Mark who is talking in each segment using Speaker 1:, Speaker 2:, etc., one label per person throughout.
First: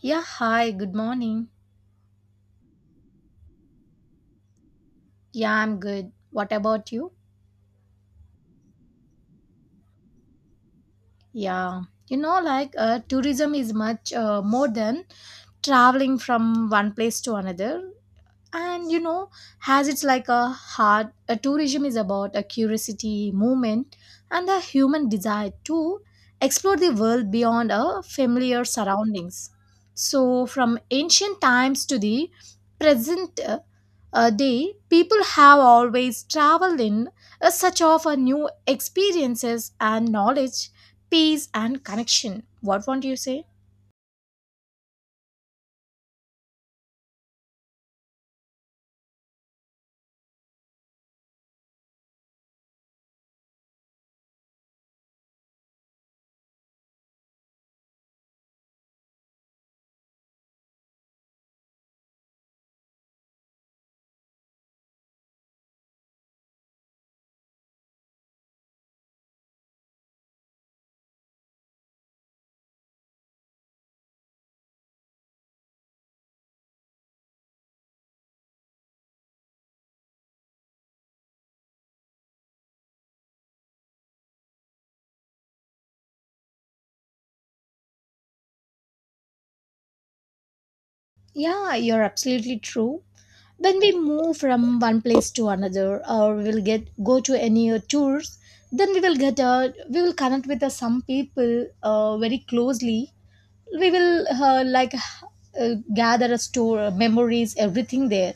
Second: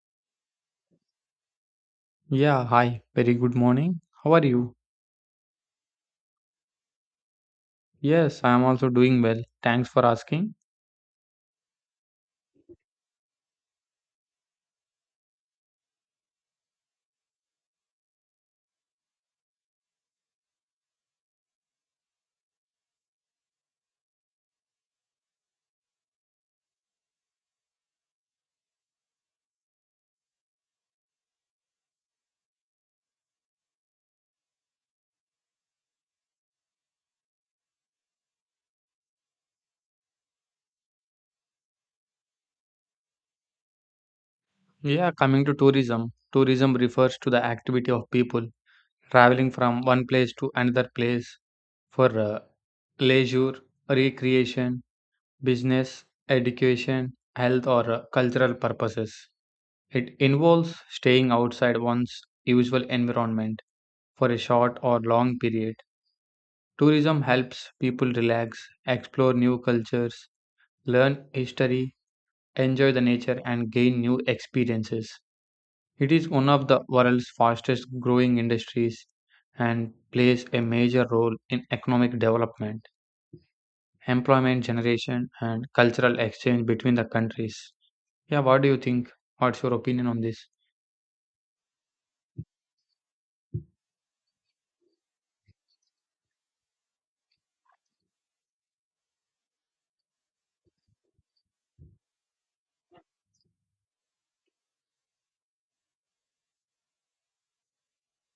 Speaker 1: Yeah, hi, good morning.
Speaker 2: Yeah, hi. Very good morning. How are you?
Speaker 1: Yeah, I'm good. What about you?
Speaker 2: Yes, I am also doing well. Thanks for asking.
Speaker 1: Yeah, like tourism is much more than traveling from one place to another. And has it's like a heart a tourism is about a curiosity movement and a human desire to explore the world beyond our familiar surroundings. So from ancient times to the present day, people have always traveled in a search of a new experiences and knowledge, peace and connection. What won't you say?
Speaker 2: Yeah, coming to tourism. Tourism refers to the activity of people, Traveling from one place to another place for leisure, recreation, business, education, health, or cultural purposes. It involves staying outside one's usual environment for a short or long period. Tourism helps people relax, explore new cultures, learn history, enjoy the nature, and gain new experiences. It is one of the world's fastest growing industries and plays a major role in economic development, employment generation, and cultural exchange between the countries. Yeah, what do you think? What's your opinion on this?
Speaker 1: Yeah, you're absolutely true. When we move from one place to another, or we'll get go to any tours, then we will connect with some people very closely. We will like gather a store memories, everything there,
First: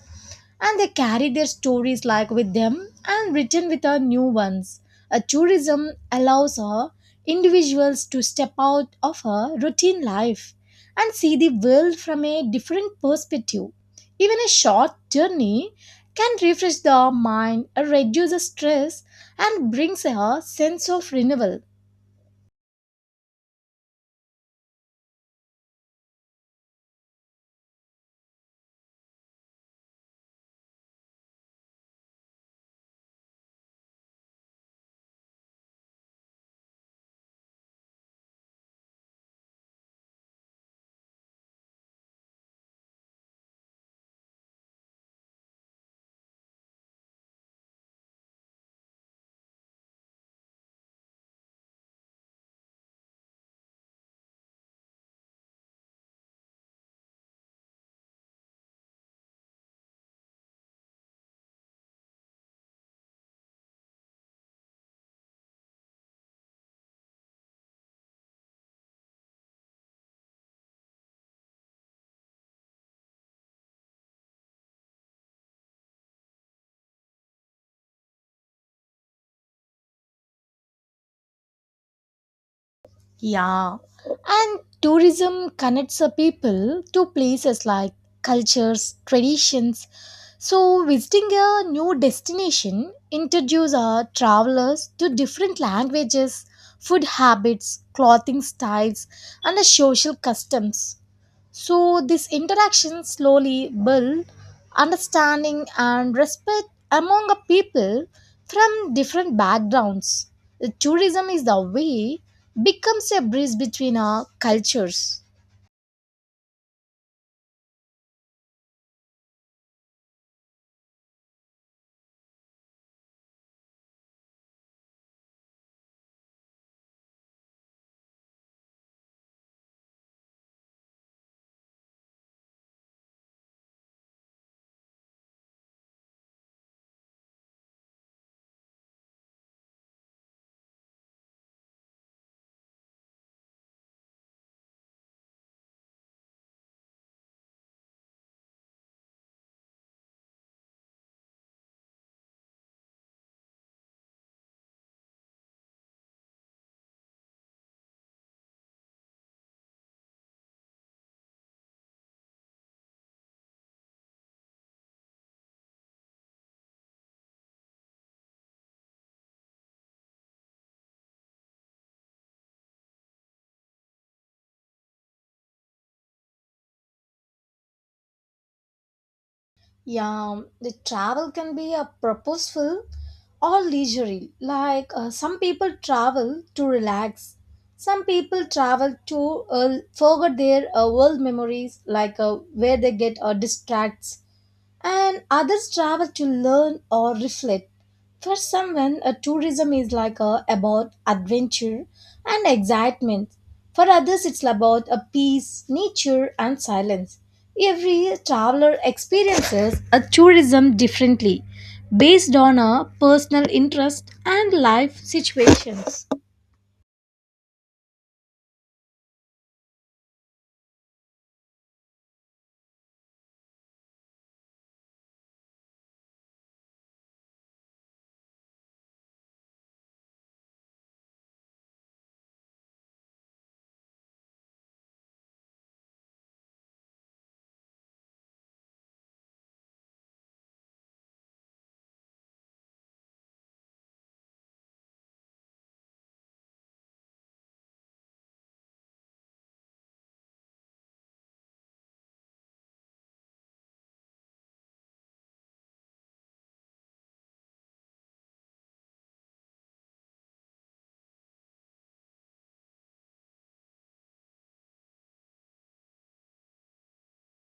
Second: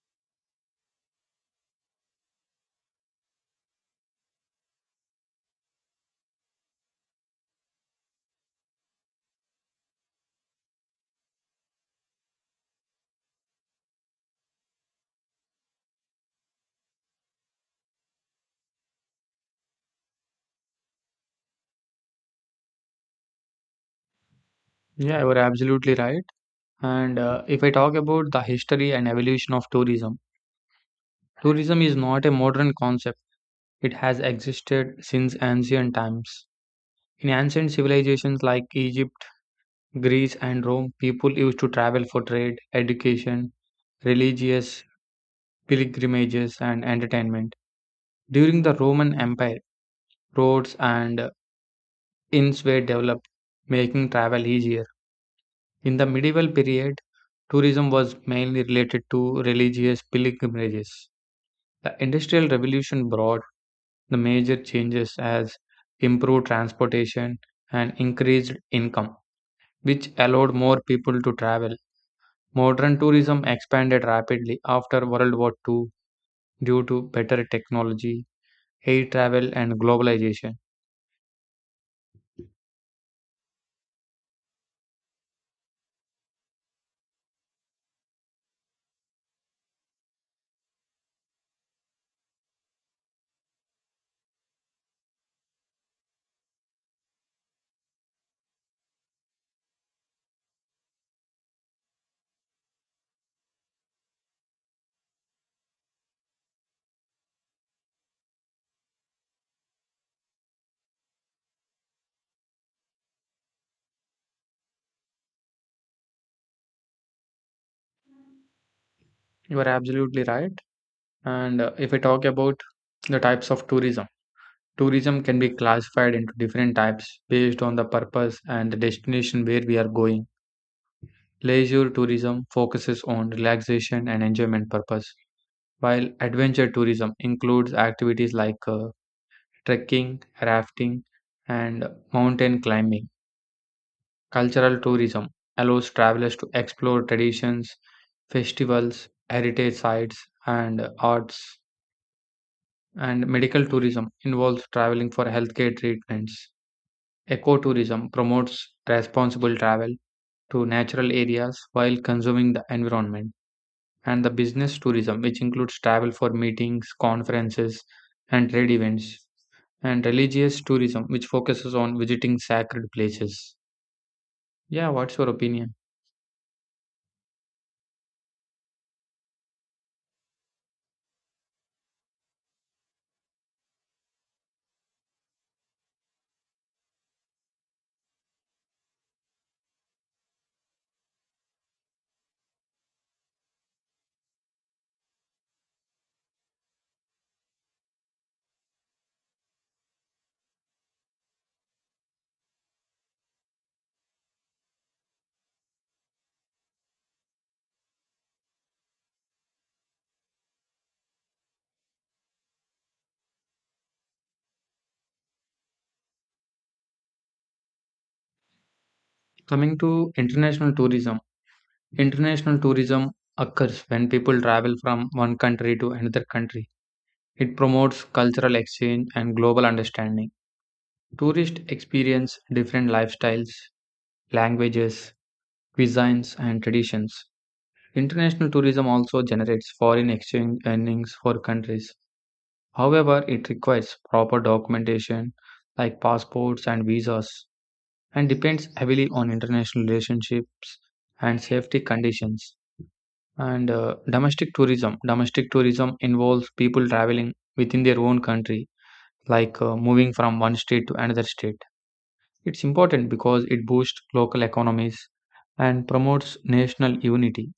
Speaker 1: and they carry their stories like with them and written with our new ones. A tourism allows individuals to step out of a routine life and see the world from a different perspective. Even a short journey can refresh the mind, reduce the stress, and brings a sense of renewal.
Speaker 2: Yeah, you are absolutely right. And if I talk about the history and evolution of tourism, tourism is not a modern concept. It has existed since ancient times. In ancient civilizations like Egypt, Greece, and Rome, people used to travel for trade, education, religious pilgrimages, and entertainment. During the Roman Empire, roads and inns were developed, making travel easier. In the medieval period, tourism was mainly related to religious pilgrimages. The Industrial Revolution brought the major changes as improved transportation and increased income, which allowed more people to travel. Modern tourism expanded rapidly after World War II due to better technology, air travel, and globalization.
Speaker 1: Yeah, and tourism connects the people to places like cultures, traditions. So, visiting a new destination introduces our travelers to different languages, food habits, clothing styles, and the social customs. So this interaction slowly build understanding and respect among a people from different backgrounds. Tourism is the way becomes a bridge between our cultures.
Speaker 2: You are absolutely right. And if I talk about the types of tourism, tourism can be classified into different types based on the purpose and the destination where we are going. Leisure tourism focuses on relaxation and enjoyment purpose, while adventure tourism includes activities like trekking, rafting, and mountain climbing. Cultural tourism allows travelers to explore traditions, festivals, heritage sites, and arts. And medical tourism involves traveling for healthcare treatments. Ecotourism promotes responsible travel to natural areas while consuming the environment. And the business tourism, which includes travel for meetings, conferences, and trade events. And religious tourism, which focuses on visiting sacred places. Yeah, what's your opinion?
Speaker 1: Yeah, the travel can be a purposeful or leisurely. Like some people travel to relax. Some people travel to forget their world memories, like where they get distracts, and others travel to learn or reflect. For someone, a tourism is like about adventure and excitement. For others, it's about a peace, nature, and silence. Every traveler experiences a tourism differently, based on a personal interest and life situations.
Speaker 2: Coming to international tourism, international tourism occurs when people travel from one country to another country. It promotes cultural exchange and global understanding. Tourists experience different lifestyles, languages, cuisines, and traditions. International tourism also generates foreign exchange earnings for countries. However, it requires proper documentation like passports and visas, and depends heavily on international relationships and safety conditions. And domestic tourism. Domestic tourism involves people traveling within their own country, like moving from one state to another state. It's important because it boosts local economies and promotes national unity.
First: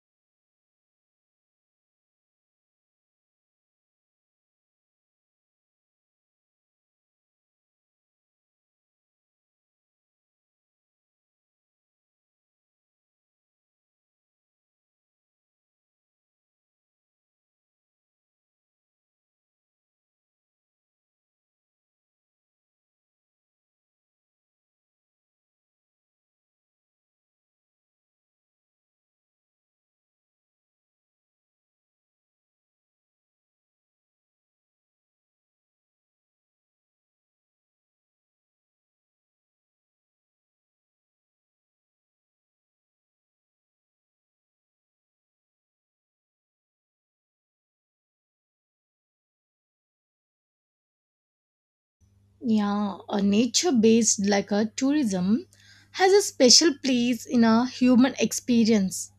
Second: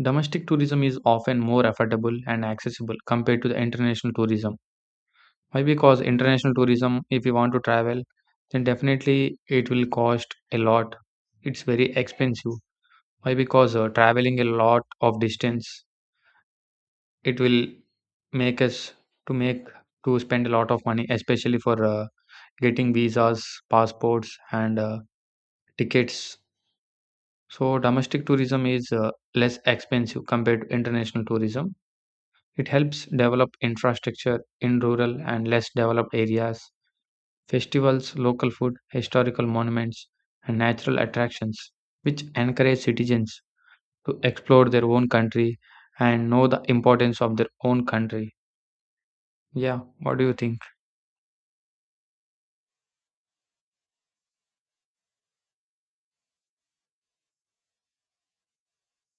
Speaker 2: Domestic tourism is often more affordable and accessible compared to the international tourism. Why? Because international tourism, if you want to travel, then definitely it will cost a lot. It's very expensive. Why? Because traveling a lot of distance, it will make us to make to spend a lot of money, especially for getting visas, passports, and tickets. So domestic tourism is less expensive compared to international tourism. It helps develop infrastructure in rural and less developed areas, festivals, local food, historical monuments, and natural attractions, which encourage citizens to explore their own country and know the importance of their own country. Yeah, what do you think?
Speaker 1: Yeah, a nature based like a tourism has a special place in a human experience.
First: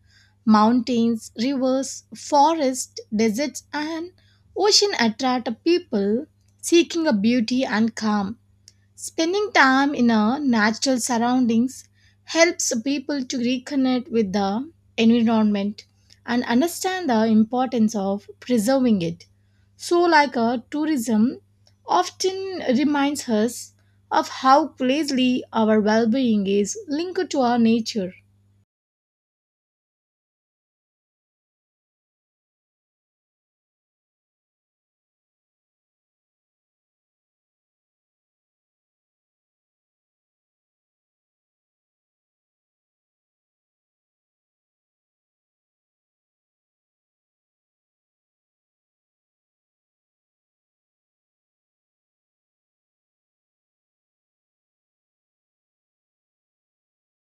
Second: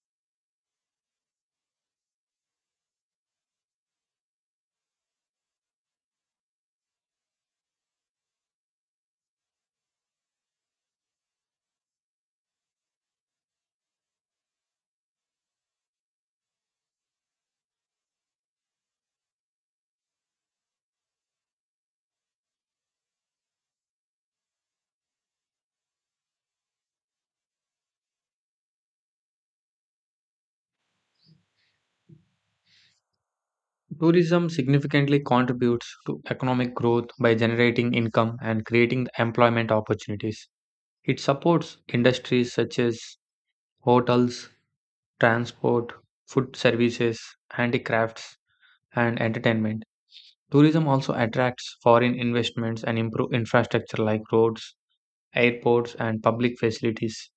Speaker 1: Mountains, rivers, forests, deserts, and ocean attract people seeking a beauty and calm. Spending time in a natural surroundings helps people to reconnect with the environment and understand the importance of preserving it. So, like a tourism, often reminds us of how closely our well-being is linked to our nature.
Speaker 2: Tourism significantly contributes to economic growth by generating income and creating employment opportunities. It supports industries such as hotels, transport, food services, handicrafts, and entertainment. Tourism also attracts foreign investments and improve infrastructure like roads, airports, and public facilities.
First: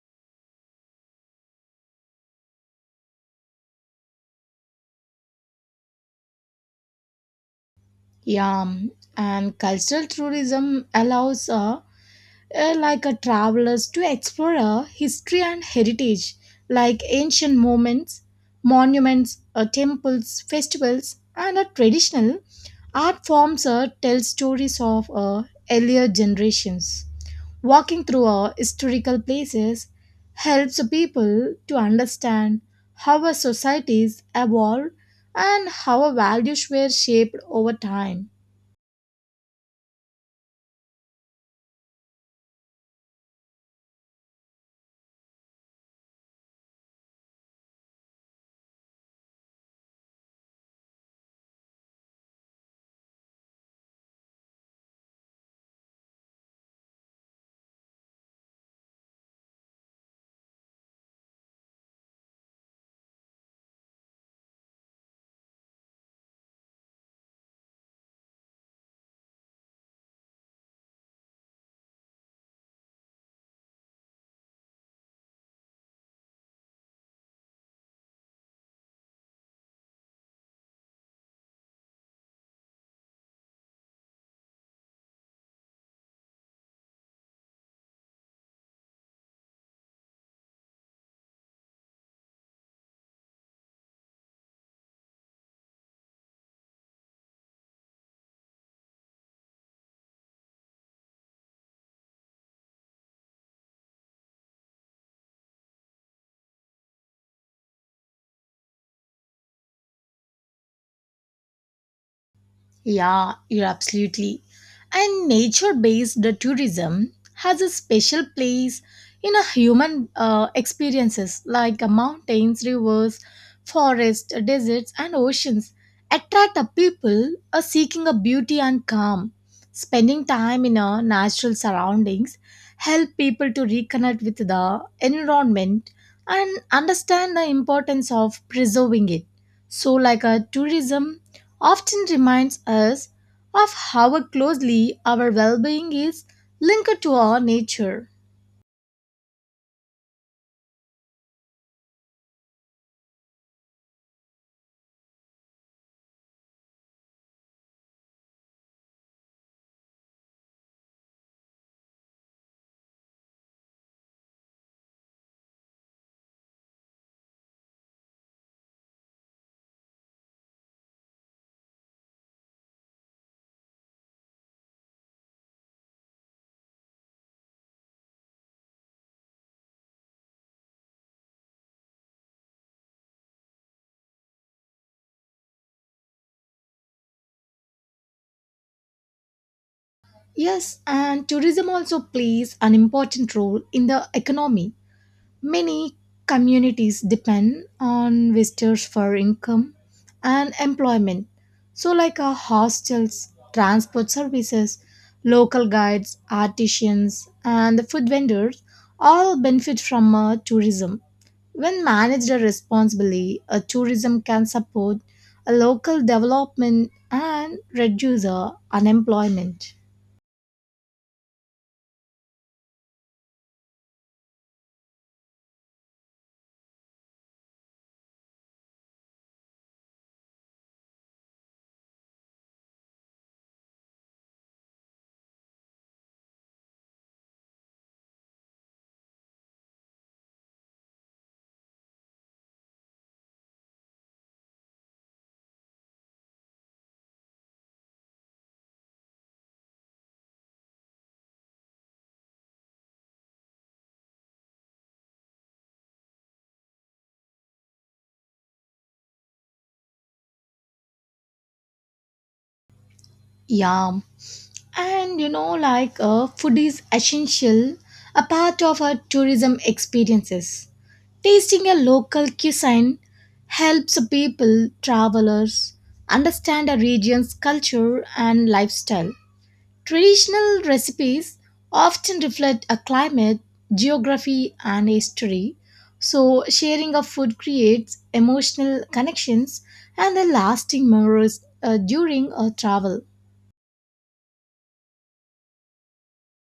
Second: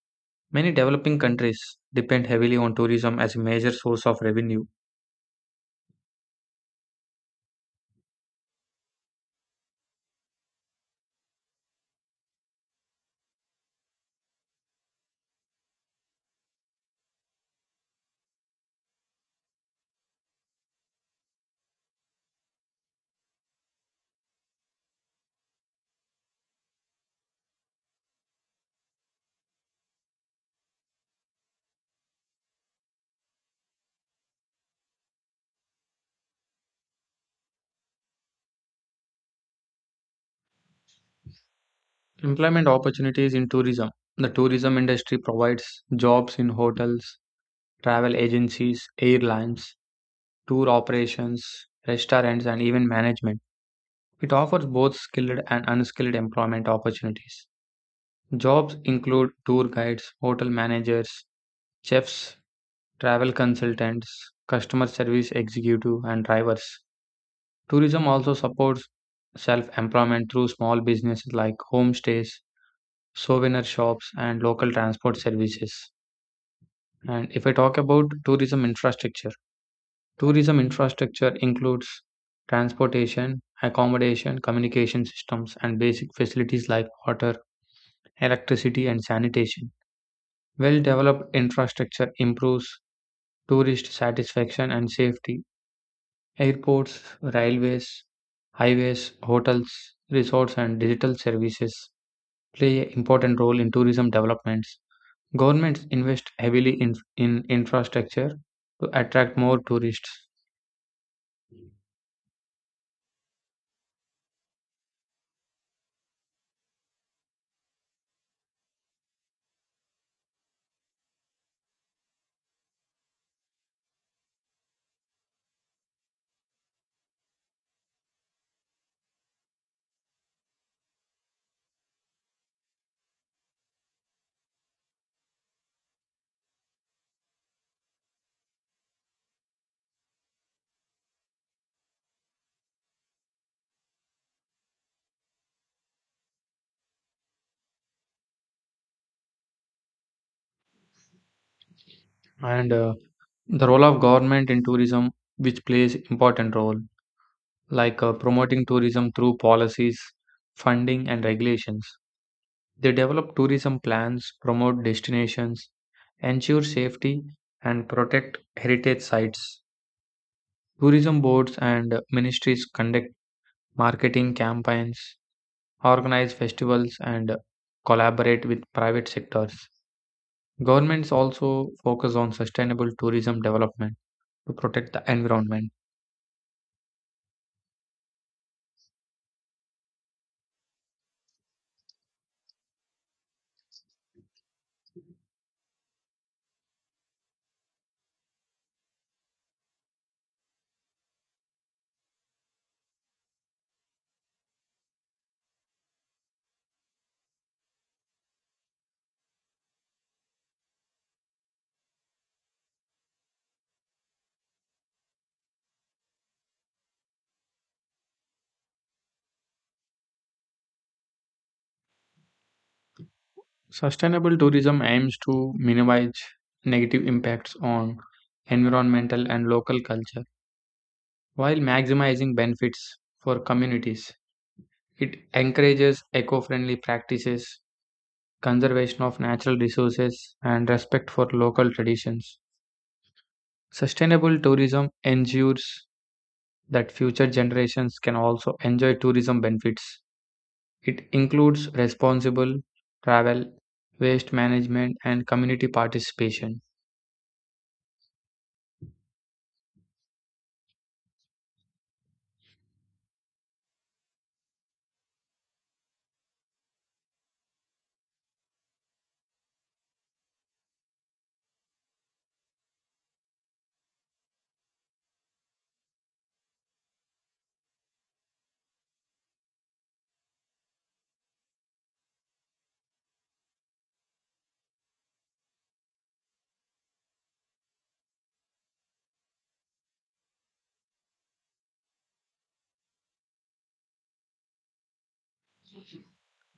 Speaker 2: Many developing countries depend heavily on tourism as a major source of revenue.
Speaker 1: Yeah, and cultural tourism allows like a travelers to explore history and heritage, like ancient moments, monuments, temples, festivals, and a traditional art forms tell stories of earlier generations. Walking through historical places helps people to understand how our societies evolved and how our values were shaped over time.
Speaker 2: Employment opportunities in tourism. The tourism industry provides jobs in hotels, travel agencies, airlines, tour operations, restaurants, and even management. It offers both skilled and unskilled employment opportunities. Jobs include tour guides, hotel managers, chefs, travel consultants, customer service executive, and drivers. Tourism also supports self employment through small businesses like homestays, souvenir shops, and local transport services. And if I talk about tourism infrastructure includes transportation, accommodation, communication systems, and basic facilities like water, electricity, and sanitation. Well developed infrastructure improves tourist satisfaction and safety. Airports, railways, highways, hotels, resorts, and digital services play an important role in tourism developments. Governments invest heavily in infrastructure to attract more tourists,
Speaker 1: Yeah, you're absolutely. And nature based tourism has a special place in a human experiences like mountains, rivers, forests, deserts, and oceans attract a people seeking a beauty and calm. Spending time in a natural surroundings help people to reconnect with the environment and understand the importance of preserving it. So, like a tourism often reminds us of how closely our well being is linked to our nature.
Speaker 2: and the role of government in tourism, which plays important role, like promoting tourism through policies, funding, and regulations. They develop tourism plans, promote destinations, ensure safety, and protect heritage sites. Tourism boards and ministries conduct marketing campaigns, organize festivals, and collaborate with private sectors. Governments also focus on sustainable tourism development to protect the environment.
Speaker 1: Yes, and tourism also plays an important role in the economy. Many communities depend on visitors for income and employment. So, like hostels, transport services, local guides, artisans, and the food vendors all benefit from tourism. When managed responsibly, a tourism can support a local development and reduce unemployment.
Speaker 2: Sustainable tourism aims to minimize negative impacts on environmental and local culture while maximizing benefits for communities. It encourages eco friendly practices, conservation of natural resources, and respect for local traditions. Sustainable tourism ensures that future generations can also enjoy tourism benefits. It includes responsible travel, waste management, and community participation.
Speaker 1: Yeah. And like food is essential, a part of our tourism experiences. Tasting a local cuisine helps people, travelers, understand a region's culture and lifestyle. Traditional recipes often reflect a climate, geography, and history. So, sharing of food creates emotional connections and a lasting memories during a travel.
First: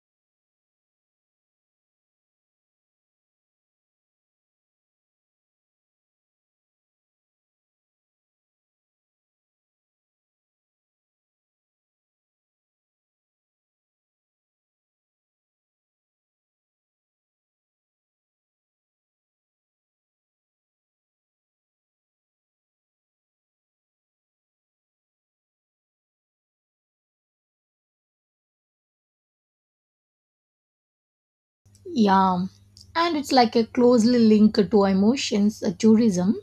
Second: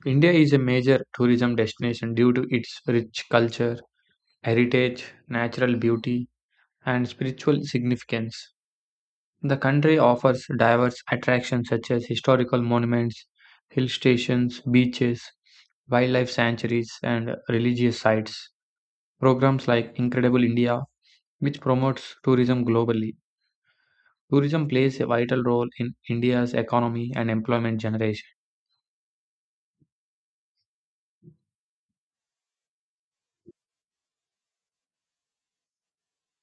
Speaker 2: India is a major tourism destination due to its rich culture, heritage, natural beauty, and spiritual significance. The country offers diverse attractions such as historical monuments, hill stations, beaches, wildlife sanctuaries, and religious sites. Programs like Incredible India, which promotes tourism globally. Tourism plays a vital role in India's economy and employment generation.
Speaker 1: Yeah, and it's like a closely linked to emotions, a tourism.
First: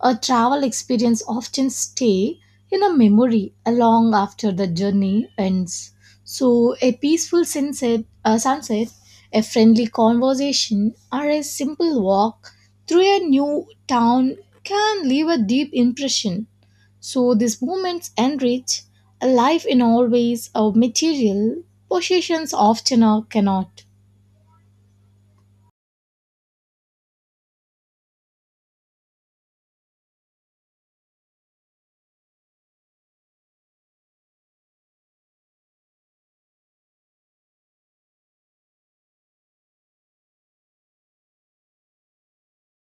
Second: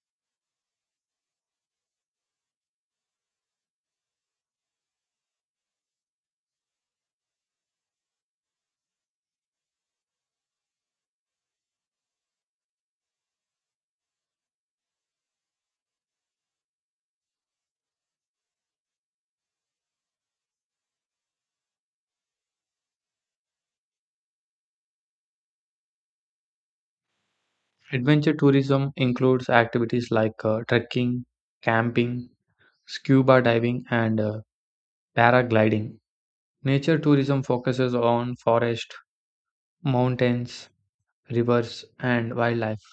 Speaker 1: A travel experience often stay in a memory long after the journey ends. So a peaceful sunset, a friendly conversation, or a simple walk through a new town can leave a deep impression. So these moments enrich a life in all ways. Our material possessions often cannot.
Speaker 2: Adventure tourism includes activities like trekking, camping, scuba diving, and paragliding. Nature tourism focuses on forest, mountains, rivers, and wildlife.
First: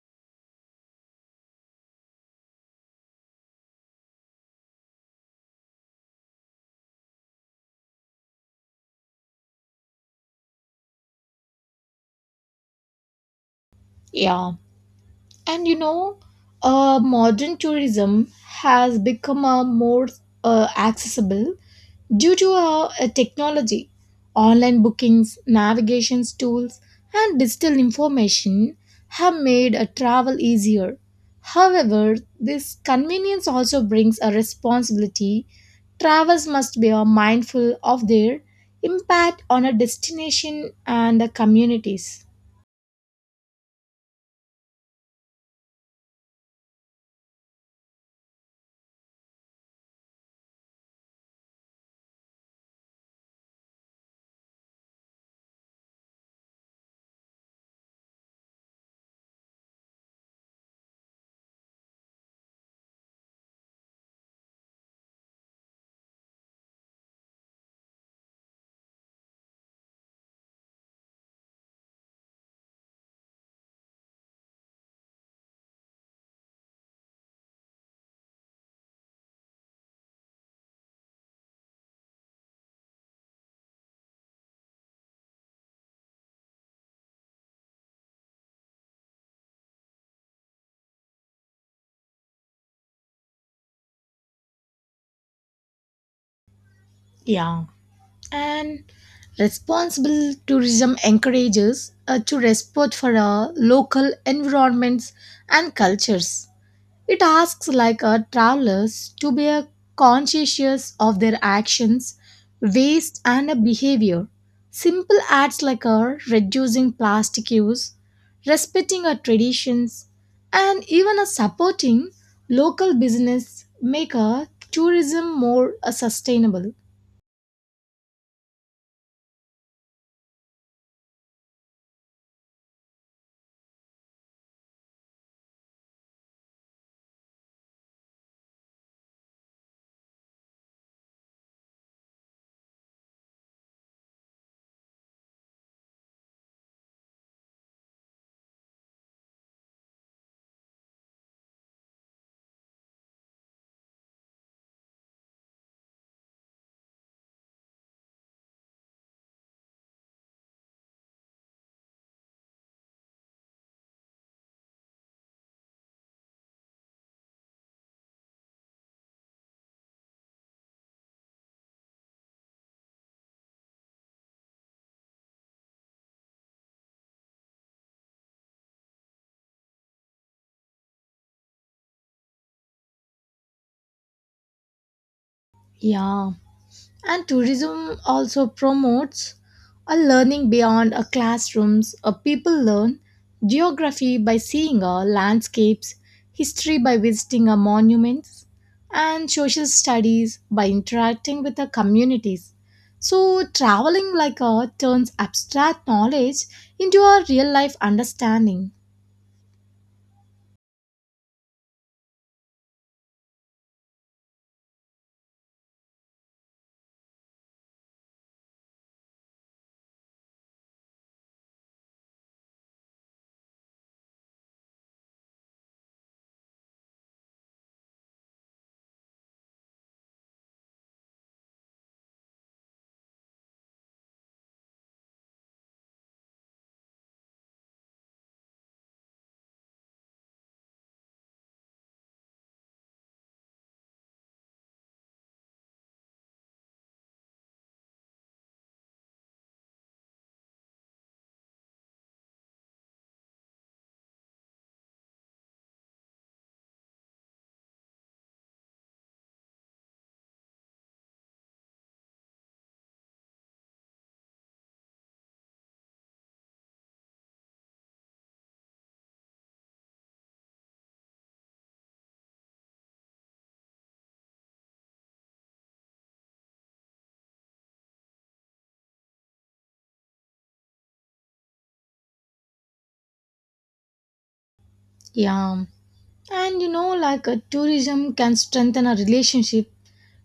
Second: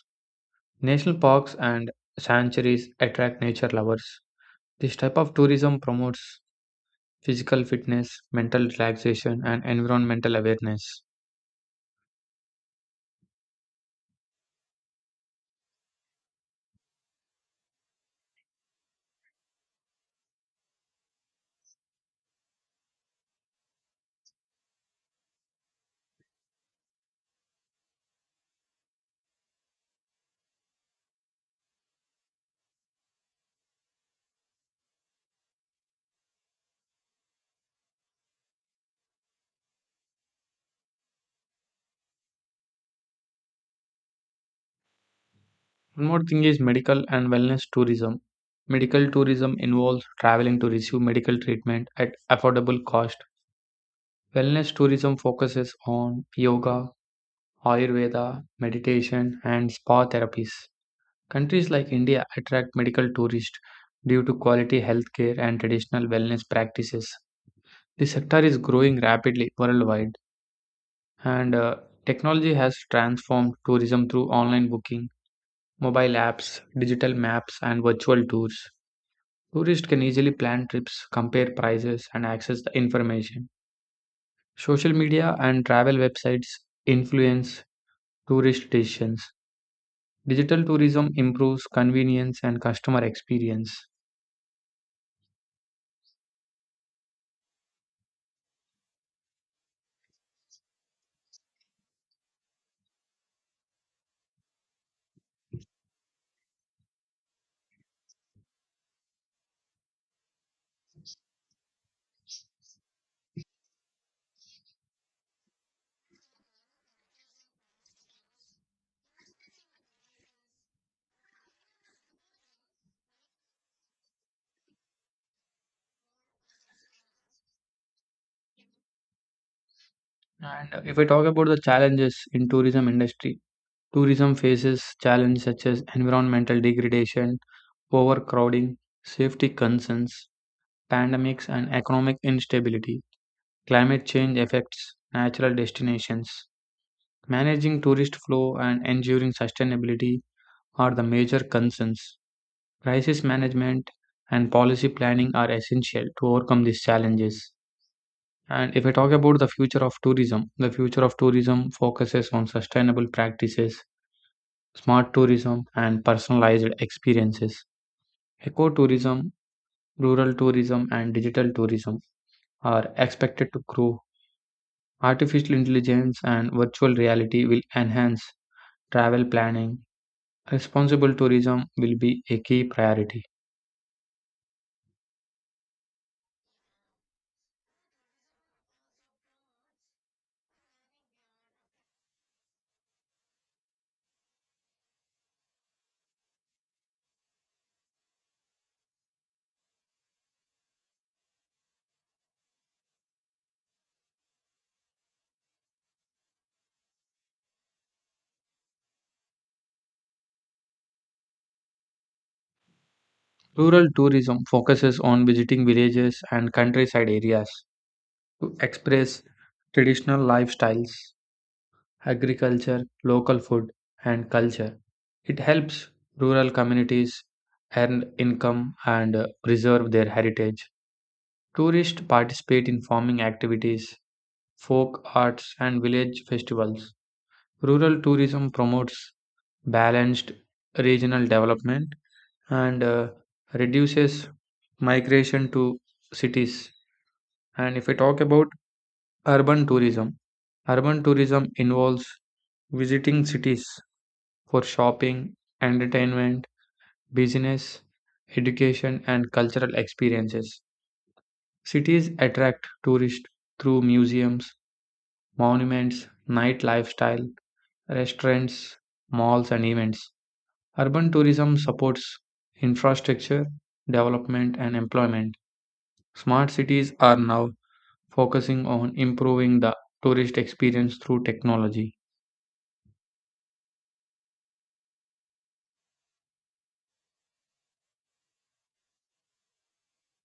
Speaker 2: National parks and sanctuaries attract nature lovers. This type of tourism promotes physical fitness, mental relaxation, and environmental awareness.
Speaker 1: Yeah. And modern tourism has become a more accessible due to technology, online bookings, navigation tools, and digital information have made a travel easier. However, this convenience also brings a responsibility. Travelers must be mindful of their impact on a destination and the communities.
Speaker 2: One more thing is medical and wellness tourism. Medical tourism involves traveling to receive medical treatment at affordable cost. Wellness tourism focuses on yoga, Ayurveda, meditation, and spa therapies. Countries like India attract medical tourists due to quality healthcare and traditional wellness practices. The sector is growing rapidly worldwide, and technology has transformed tourism through online booking, mobile apps, digital maps, and virtual tours. Tourists can easily plan trips, compare prices, and access the information. Social media and travel websites influence tourist decisions. Digital tourism improves convenience and customer experience.
Speaker 1: Yeah. And responsible tourism encourages to respect for local environments and cultures. It asks like travelers to be conscientious of their actions, waste, and behavior. Simple acts like reducing plastic use, respecting our traditions, and even supporting local business make tourism more sustainable.
Speaker 2: And if I talk about the challenges in tourism industry, tourism faces challenges such as environmental degradation, overcrowding, safety concerns, pandemics, and economic instability. Climate change affects natural destinations. Managing tourist flow and ensuring sustainability are the major concerns. Crisis management and policy planning are essential to overcome these challenges. And if I talk about the future of tourism, the future of tourism focuses on sustainable practices, smart tourism, and personalized experiences. Ecotourism, rural tourism, and digital tourism are expected to grow. Artificial intelligence and virtual reality will enhance travel planning. Responsible tourism will be a key priority.
Speaker 1: Yeah. And tourism also promotes a learning beyond a classrooms. A people learn geography by seeing a landscapes, history by visiting a monuments, and social studies by interacting with the communities. So traveling like a turns abstract knowledge into a real life understanding.
Speaker 2: Rural tourism focuses on visiting villages and countryside areas to express traditional lifestyles, agriculture, local food, and culture. It helps rural communities earn income and preserve their heritage. Tourists participate in farming activities, folk arts, and village festivals. Rural tourism promotes balanced regional development and reduces migration to cities. And if I talk about urban tourism, urban tourism involves visiting cities for shopping, entertainment, business, education, and cultural experiences. Cities attract tourists through museums, monuments, night lifestyle, restaurants, malls, and events. Urban tourism supports infrastructure, development, and employment. Smart cities are now focusing on improving the tourist experience through technology.
Speaker 1: Yeah. And like a tourism can strengthen a relationship.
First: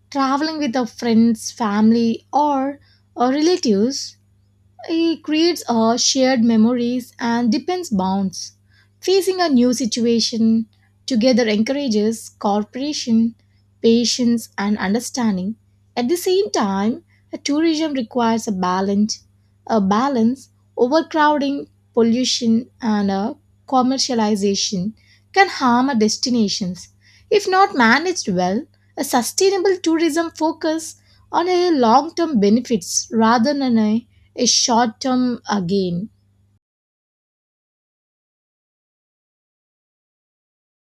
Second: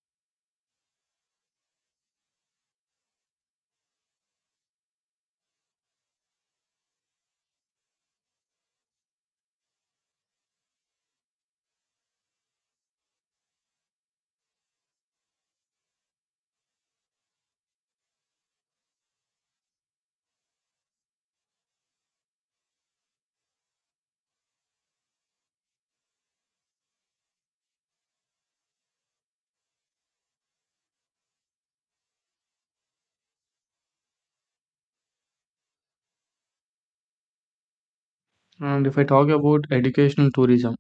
Speaker 1: Traveling with our friends, family, or relatives, it creates shared memories and depends bonds. Facing a new situation together encourages cooperation, patience, and understanding. At the same time, a tourism requires a balance, a balance, overcrowding, pollution, and commercialization can harm our destinations. If not managed well, a sustainable tourism focus on a long-term benefits rather than a short term gain.
Speaker 2: And if I talk about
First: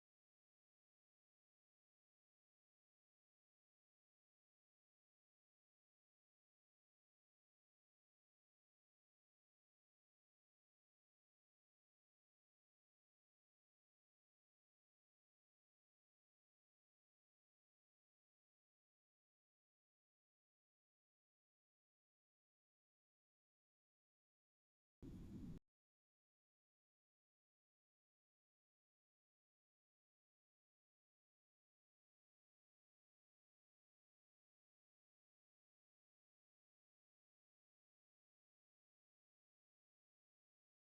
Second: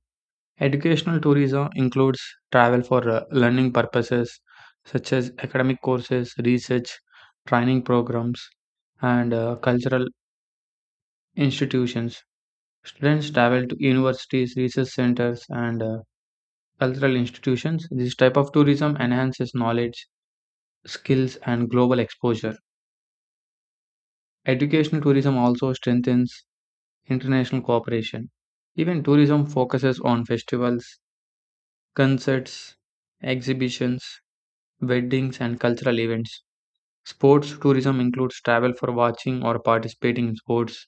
Speaker 2: educational tourism includes travel for learning purposes such as academic courses, research, training programs, and cultural institutions. Students travel to universities, research centers, and cultural institutions. This type of tourism enhances knowledge, skills, and global exposure. Educational tourism also strengthens international cooperation. Even tourism focuses on festivals, concerts, exhibitions, weddings, and cultural events. Sports tourism includes travel for watching or participating in sports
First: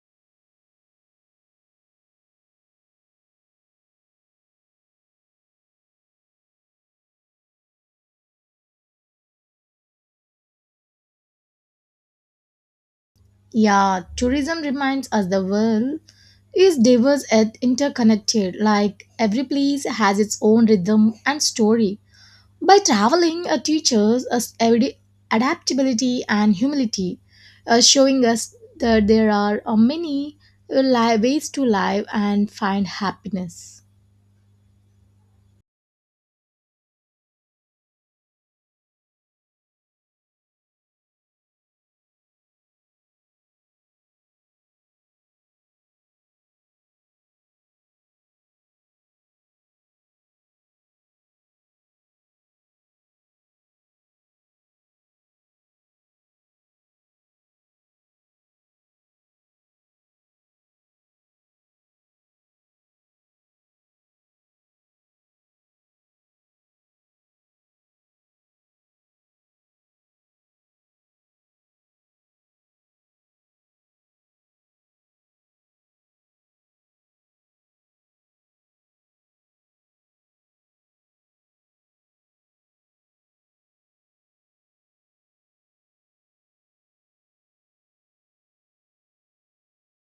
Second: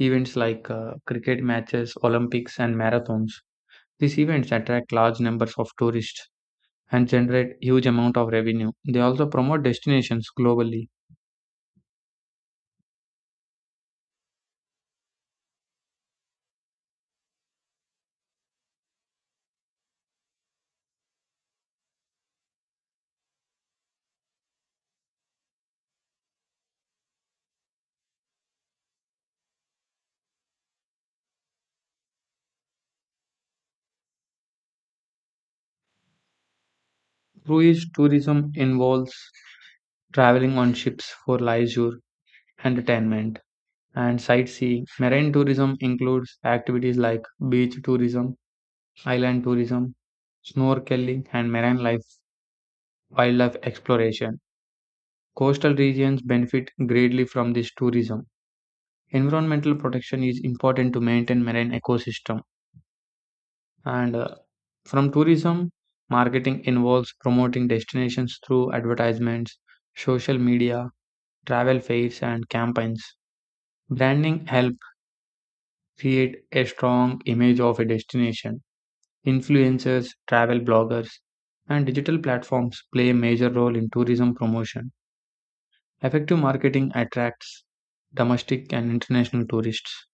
Speaker 2: events like cricket matches, Olympics, and marathons. These events attract large numbers of tourists and generate huge amount of revenue. They also promote destinations globally.
Speaker 1: Yeah, tourism reminds us the world is diverse and interconnected, like every place has its own rhythm and story. By traveling, it teaches us everyday adaptability and humility, showing us that there are many ways to live and find happiness.
Speaker 2: Cruise tourism involves traveling on ships for leisure, entertainment, and sightseeing. Marine tourism includes activities like beach tourism, island tourism, snorkeling, and marine life wildlife exploration. Coastal regions benefit greatly from this tourism. Environmental protection is important to maintain marine ecosystem and from tourism marketing involves promoting destinations through advertisements, social media, travel fairs, and campaigns. Branding helps create a strong image of a destination. Influencers, travel bloggers, and digital platforms play a major role in tourism promotion. Effective marketing attracts domestic and international tourists.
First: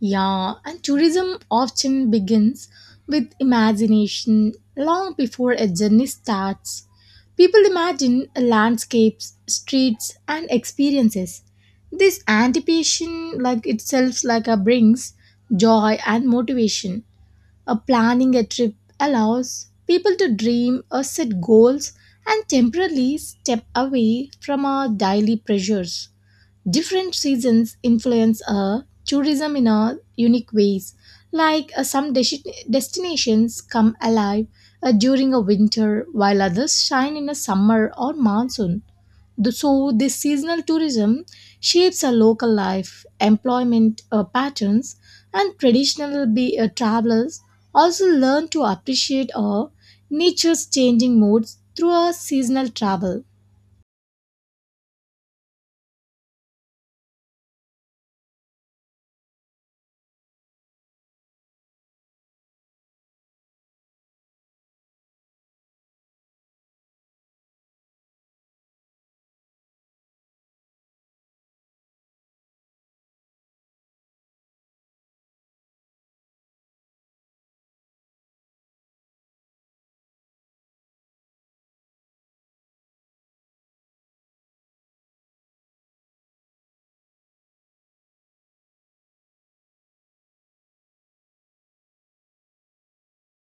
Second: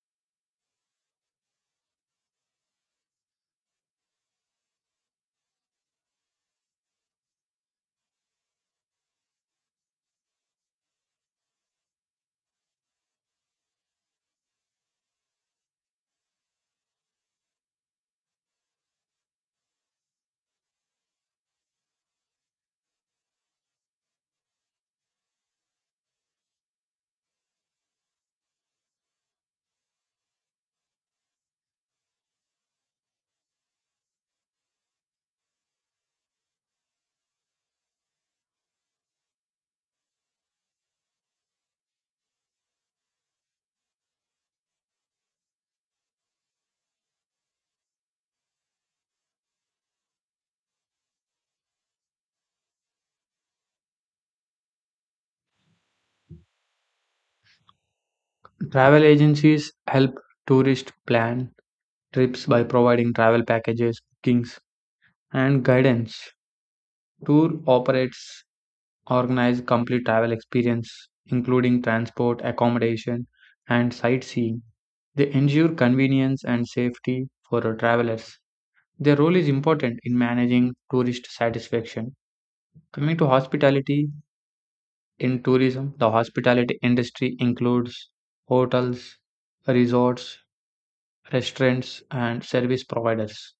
Speaker 1: Yeah, and tourism often begins with imagination long before a journey starts. People imagine landscapes, streets, and experiences. This anticipation, like itself, like a brings joy and motivation. A planning a trip allows people to dream or set goals and temporarily step away from our daily pressures. Different seasons influence tourism in a unique ways, like some destinations come alive during a winter while others shine in a summer or monsoon. So this seasonal tourism shapes a local life, employment patterns, and traditional travelers also learn to appreciate nature's changing moods through a seasonal travel.
Speaker 2: Travel agencies help tourists plan trips by providing travel packages, bookings, and guidance. Tour operates organize complete travel experience, including transport, accommodation, and sightseeing. They ensure convenience and safety for our travelers. Their role is important in managing tourist satisfaction. Coming to hospitality in tourism, the hospitality industry includes hotels, resorts, restaurants, and service providers.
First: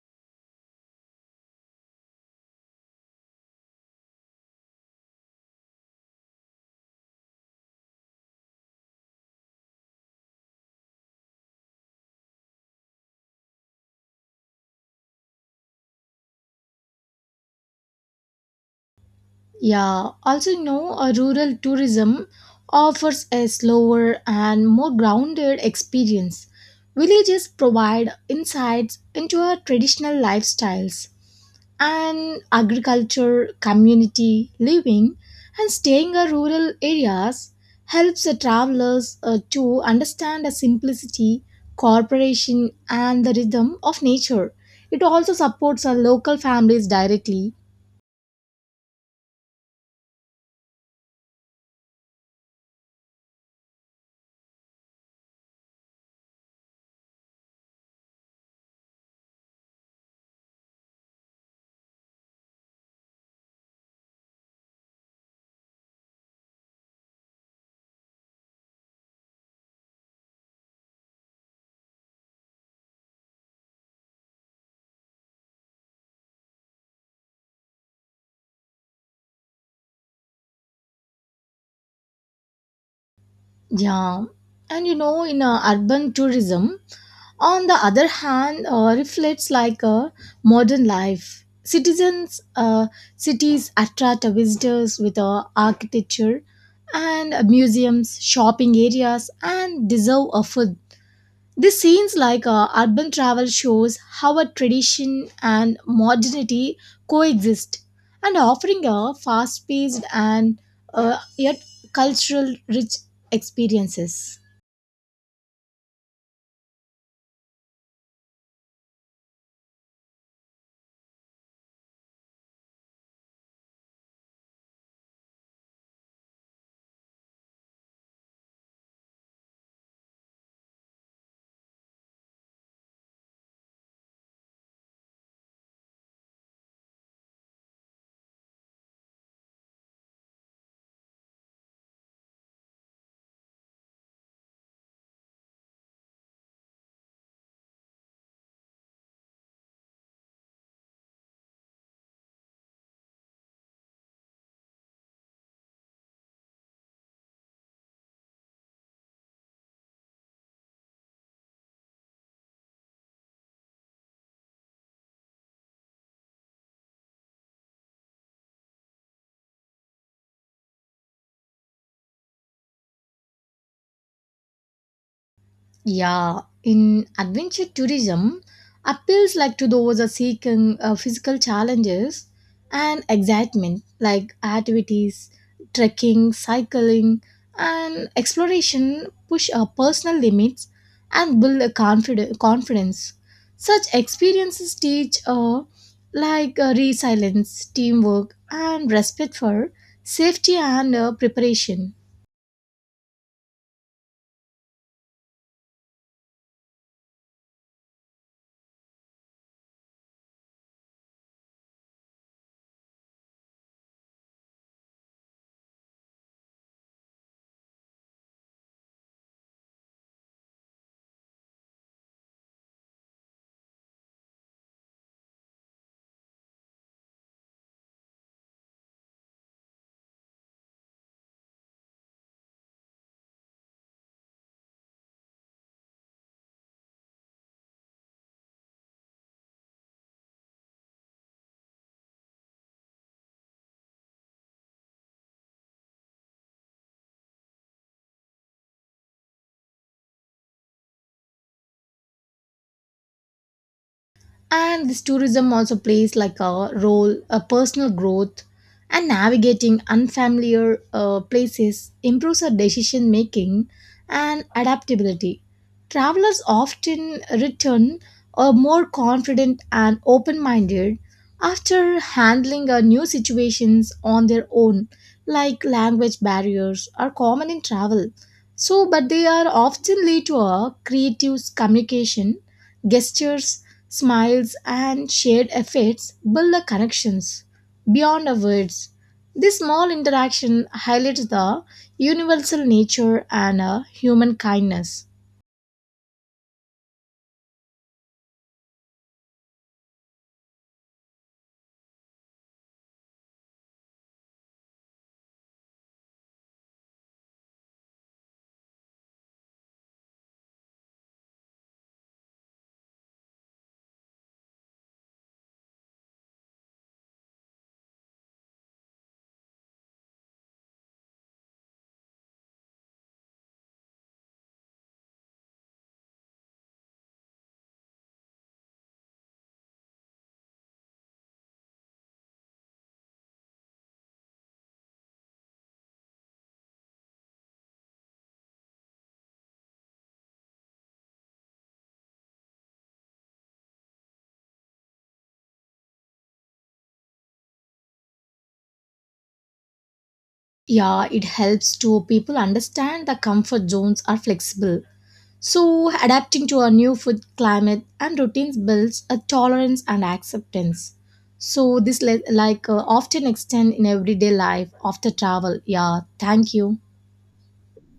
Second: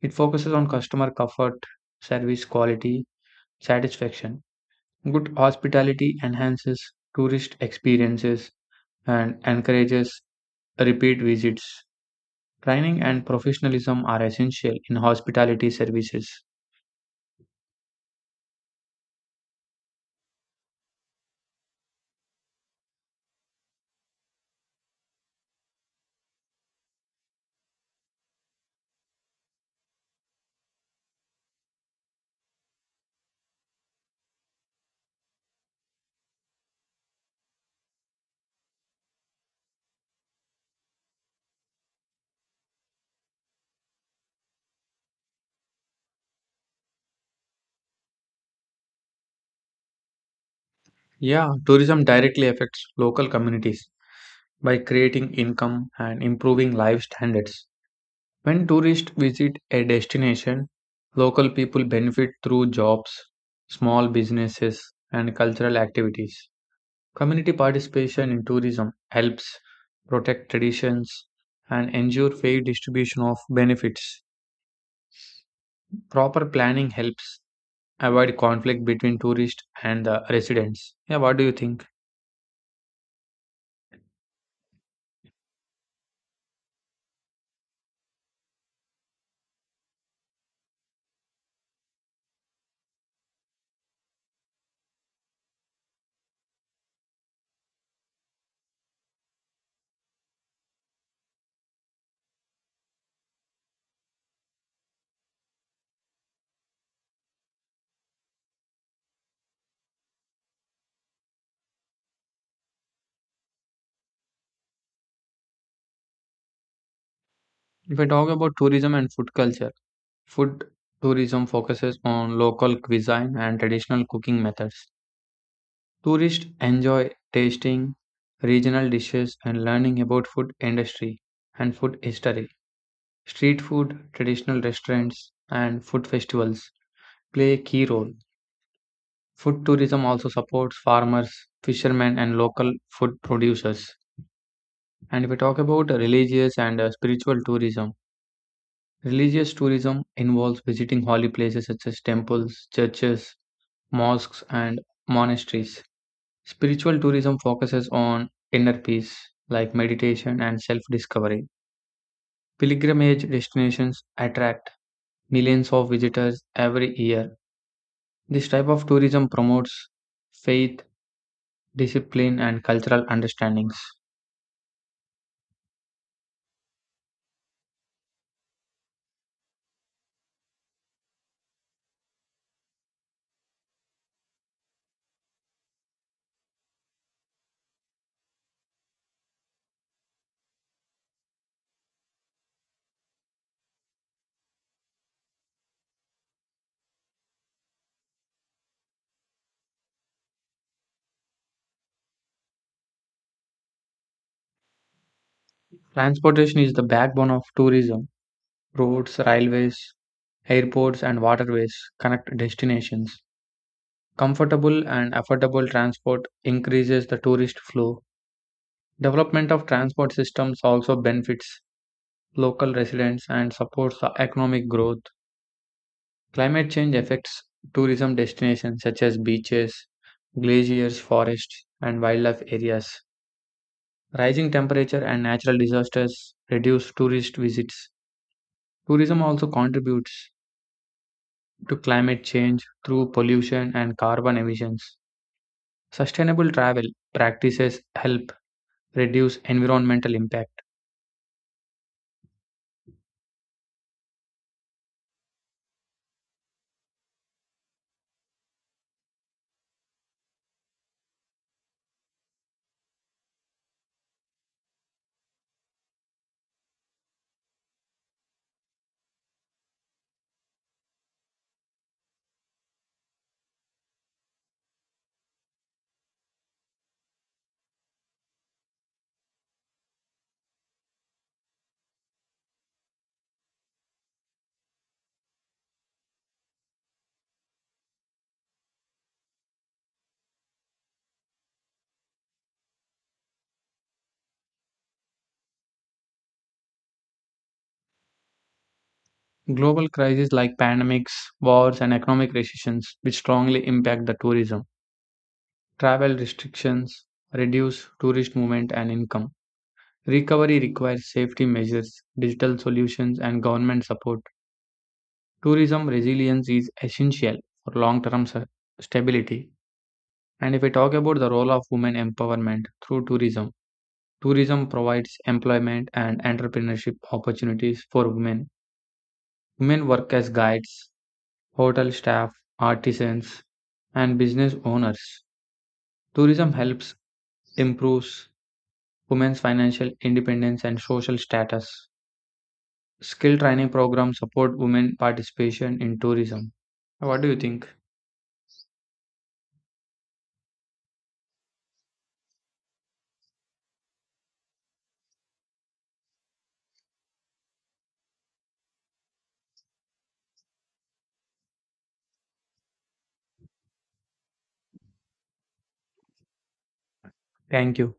Speaker 2: It focuses on customer comfort, service quality, satisfaction. Good hospitality enhances tourist experiences and encourages repeat visits. Training and professionalism are essential in hospitality services.
Speaker 1: Yeah, also, a rural tourism offers a slower and more grounded experience. Villages provide insights into our traditional lifestyles and agriculture, community living, and staying in rural areas helps the travelers to understand the simplicity, cooperation, and the rhythm of nature. It also supports our local families directly.
Speaker 2: Yeah, tourism directly affects local communities by creating income and improving life standards. When tourists visit a destination, local people benefit through jobs, small businesses, and cultural activities. Community participation in tourism helps protect traditions and ensure fair distribution of benefits. Proper planning helps avoid conflict between tourists and the residents. Yeah, what do you think?
Speaker 1: Yeah, and in urban tourism, on the other hand, reflects like a modern life. Cities attract visitors with architecture and museums, shopping areas, and deserve a food. These scenes, like urban travel, shows how a tradition and modernity coexist, and offering a fast-paced and yet cultural rich experiences.
Speaker 2: If I talk about tourism and food culture, food tourism focuses on local cuisine and traditional cooking methods. Tourists enjoy tasting regional dishes and learning about food industry and food history. Street food, traditional restaurants, and food festivals play a key role. Food tourism also supports farmers, fishermen, and local food producers. And if we talk about religious and spiritual tourism, religious tourism involves visiting holy places such as temples, churches, mosques, and monasteries. Spiritual tourism focuses on inner peace, like meditation and self discovery. Pilgrimage destinations attract millions of visitors every year. This type of tourism promotes faith, discipline, and cultural understandings.
Speaker 1: Yeah, in adventure tourism, appeals like to those are seeking physical challenges and excitement like activities, trekking, cycling, and exploration push our personal limits and build a confidence. Such experiences teach like resilience, teamwork, and respect for safety and preparation.
Speaker 2: Transportation is the backbone of tourism. Roads, railways, airports, and waterways connect destinations. Comfortable and affordable transport increases the tourist flow. Development of transport systems also benefits local residents and supports the economic growth. Climate change affects tourism destinations such as beaches, glaciers, forests, and wildlife areas. Rising temperature and natural disasters reduce tourist visits. Tourism also contributes to climate change through pollution and carbon emissions. Sustainable travel practices help reduce environmental impact.
Speaker 1: And this tourism also plays like a role a personal growth, and navigating unfamiliar places improves our decision making and adaptability. Travelers often return more confident and open minded after handling new situations on their own. Like language barriers are common in travel, so, but they are often lead to a creative communication, gestures, smiles, and shared efforts build the connections beyond the words. This small interaction highlights the universal nature and human kindness.
Speaker 2: Global crises like pandemics, wars, and economic recessions, which strongly impact the tourism. Travel restrictions reduce tourist movement and income. Recovery requires safety measures, digital solutions, and government support. Tourism resilience is essential for long term stability. And if we talk about the role of women empowerment through tourism, tourism provides employment and entrepreneurship opportunities for women. Women work as guides, hotel staff, artisans, and business owners. Tourism helps improves women's financial independence and social status. Skill training programs support women participation in tourism. What do you think?
Speaker 1: Yeah, it helps to people understand the comfort zones are flexible. So, adapting to a new food climate and routines builds a tolerance and acceptance. So, this like often extend in everyday life after travel. Yeah, thank you.
Speaker 2: Thank you.